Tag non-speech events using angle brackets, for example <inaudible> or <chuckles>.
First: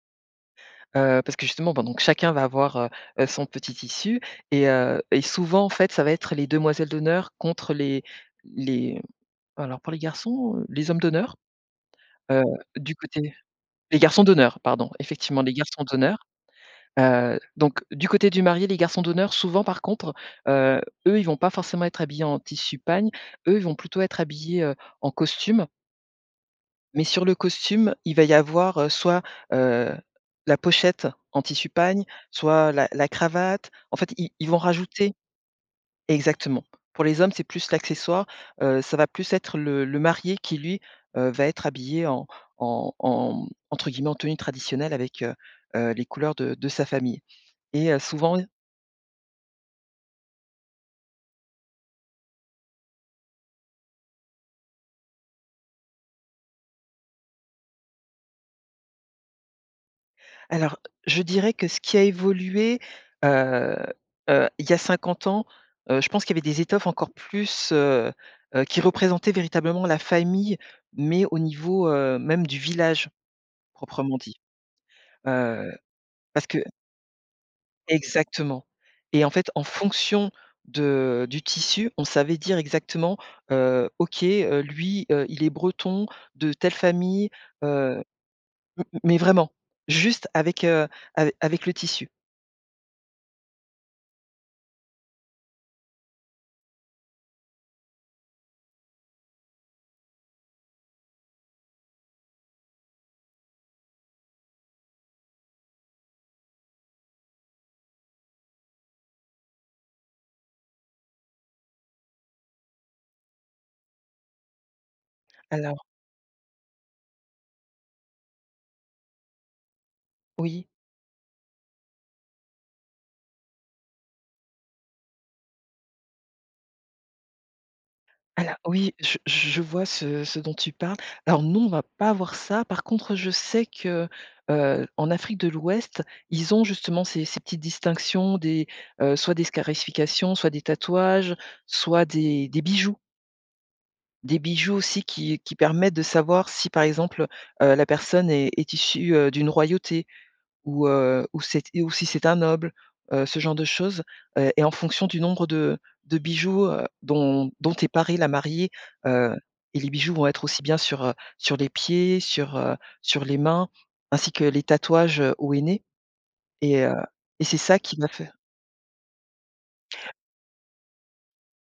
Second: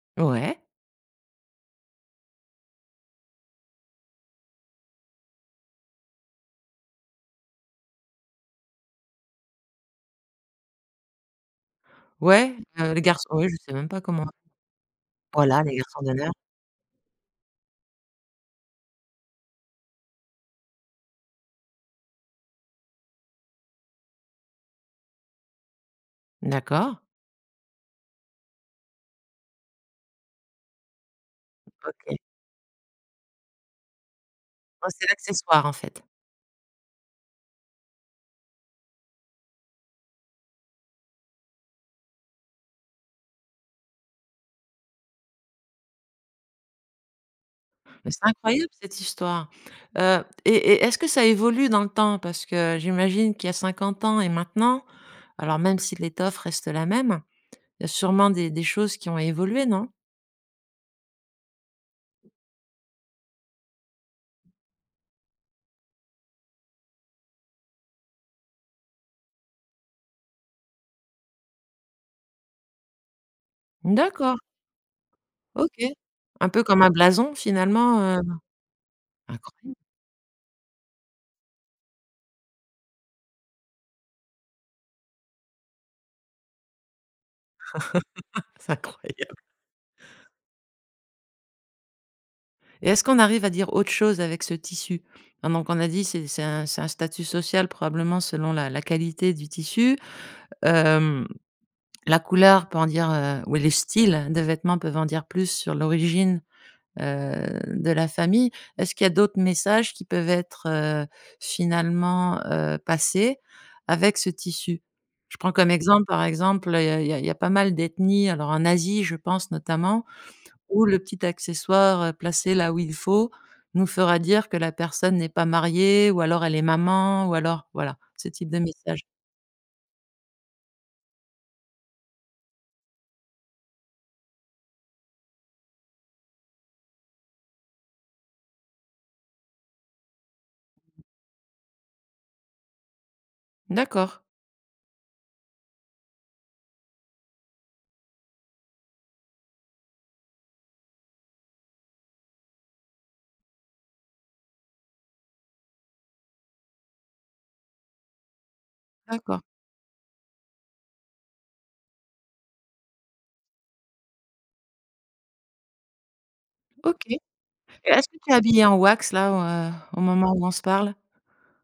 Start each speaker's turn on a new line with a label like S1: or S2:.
S1: Ouais.
S2: Heu, parce que justement pendant que chacun va avoir, heu heu, son petit tissu et heu, et souvent en fait ça va être les demoiselles d'honneur contre les les alors pour les garçons, heu, les hommes d'honneur? Heu,
S1: Ouais, heu,
S2: du
S1: les garçons,
S2: côté
S1: ouais je sais même
S2: les
S1: pas
S2: garçons
S1: comment?
S2: d'honneur pardon, effectivement les
S1: Voilà, les
S2: garçons
S1: garçons
S2: d'honneur,
S1: d'honneur.
S2: heu, donc du côté du marié les garçons d'honneur souvent par contre, heu, eux ils vont pas forcément être habillés en tissu pagne, eux ils vont plutôt être habillés, heu, en costume
S1: D'accord.
S2: mais sur le costume il va y avoir, heu, soit, heu, la pochette en tissu pagne,
S1: OK.
S2: soit la la cravate, en fait ils ils vont
S1: Oh c'est
S2: rajouter
S1: l'accessoire en fait.
S2: exactement. Pour les hommes c'est plus l'accessoire, heu, ça va plus être le le marié qui lui, heu, va être habillé en en en, mmh, entre guillemets en «tenue traditionnelle» avec, heu heu, les couleurs de de sa famille, et heu,
S1: Mais c'est
S2: souvent, heu
S1: incroyable cette histoire. Heu, et et est-ce que ça évolue dans le temps? Parce que j'imagine qu'il y a 50 ans et maintenant alors même si l'étoffe reste la même, il y a sûrement des des choses qui ont évolué, non?
S2: Alors je dirais que ce qui a évolué, heu heu, il y a 50 ans, heu, je pense qu'il y avait des étoffes encore plus, heu heu, qui représentaient véritablement la famille mais au niveau, heu, même du village proprement dit.
S1: D'accord.
S2: Heu,
S1: OK,
S2: parce
S1: un
S2: que
S1: peu comme un blason finalement, heu,
S2: Exactement, et en fait, en
S1: incroyable.
S2: fonction de du tissu, on savait dire exactement, heu: «OK, heu, lui, heu, il est breton, de telle famille, heu»
S1: <chuckles> C'est
S2: m mais
S1: incroyable.
S2: vraiment, juste avec, heu, ave avec le tissu.
S1: Et est-ce qu'on arrive à dire autre chose avec ce tissu? Hein, donc on a dit c'est c'est un c'est un statut social probablement selon la la qualité du tissu. Hem, la couleur peut en dire, heu, ou les styles de vêtements peuvent en dire plus sur l'origine, heu, de la famille. Est-ce qu'il y a d'autres messages qui peuvent être, heu, finalement, heu, passés avec ce tissu? Je prends comme
S2: Alors.
S1: exemple, par exemple, il y a il y a il y a pas mal d'ethnies, alors en Asie je pense notamment,
S2: Oui.
S1: où le petit accessoire, heu, placé là où il faut nous fera dire que la personne n'est pas mariée ou alors elle est maman ou alors voilà ce type
S2: Alors
S1: de
S2: oui
S1: message.
S2: je je je vois ce ce dont tu parles. Alors non, on va pas avoir ça. Par contre, je sais que, heu, en Afrique de l'Ouest, ils ont justement ces ces petites distinctions, des, heu, soit des scarifications, soit des tatouages, soit des des bijoux
S1: D'accord.
S2: des bijoux aussi qui qui permettent de savoir si par exemple, heu heu, la personne est est issue, heu, d'une royauté ou heu, ou cet et ou si c'est un noble, heu, ce genre de choses, heu, et en fonction du nombre de de bijoux, heu, dont dont est parée la mariée, heu,
S1: D'accord.
S2: et les bijoux vont être aussi bien sur, heu, sur les pieds, sur, heu, sur les mains, ainsi que les tatouages au henné, et heu,
S1: OK, et
S2: et c'est ça qui va
S1: est-ce que tu es
S2: faire
S1: habillé en wax là, heu, au moment où on se parle?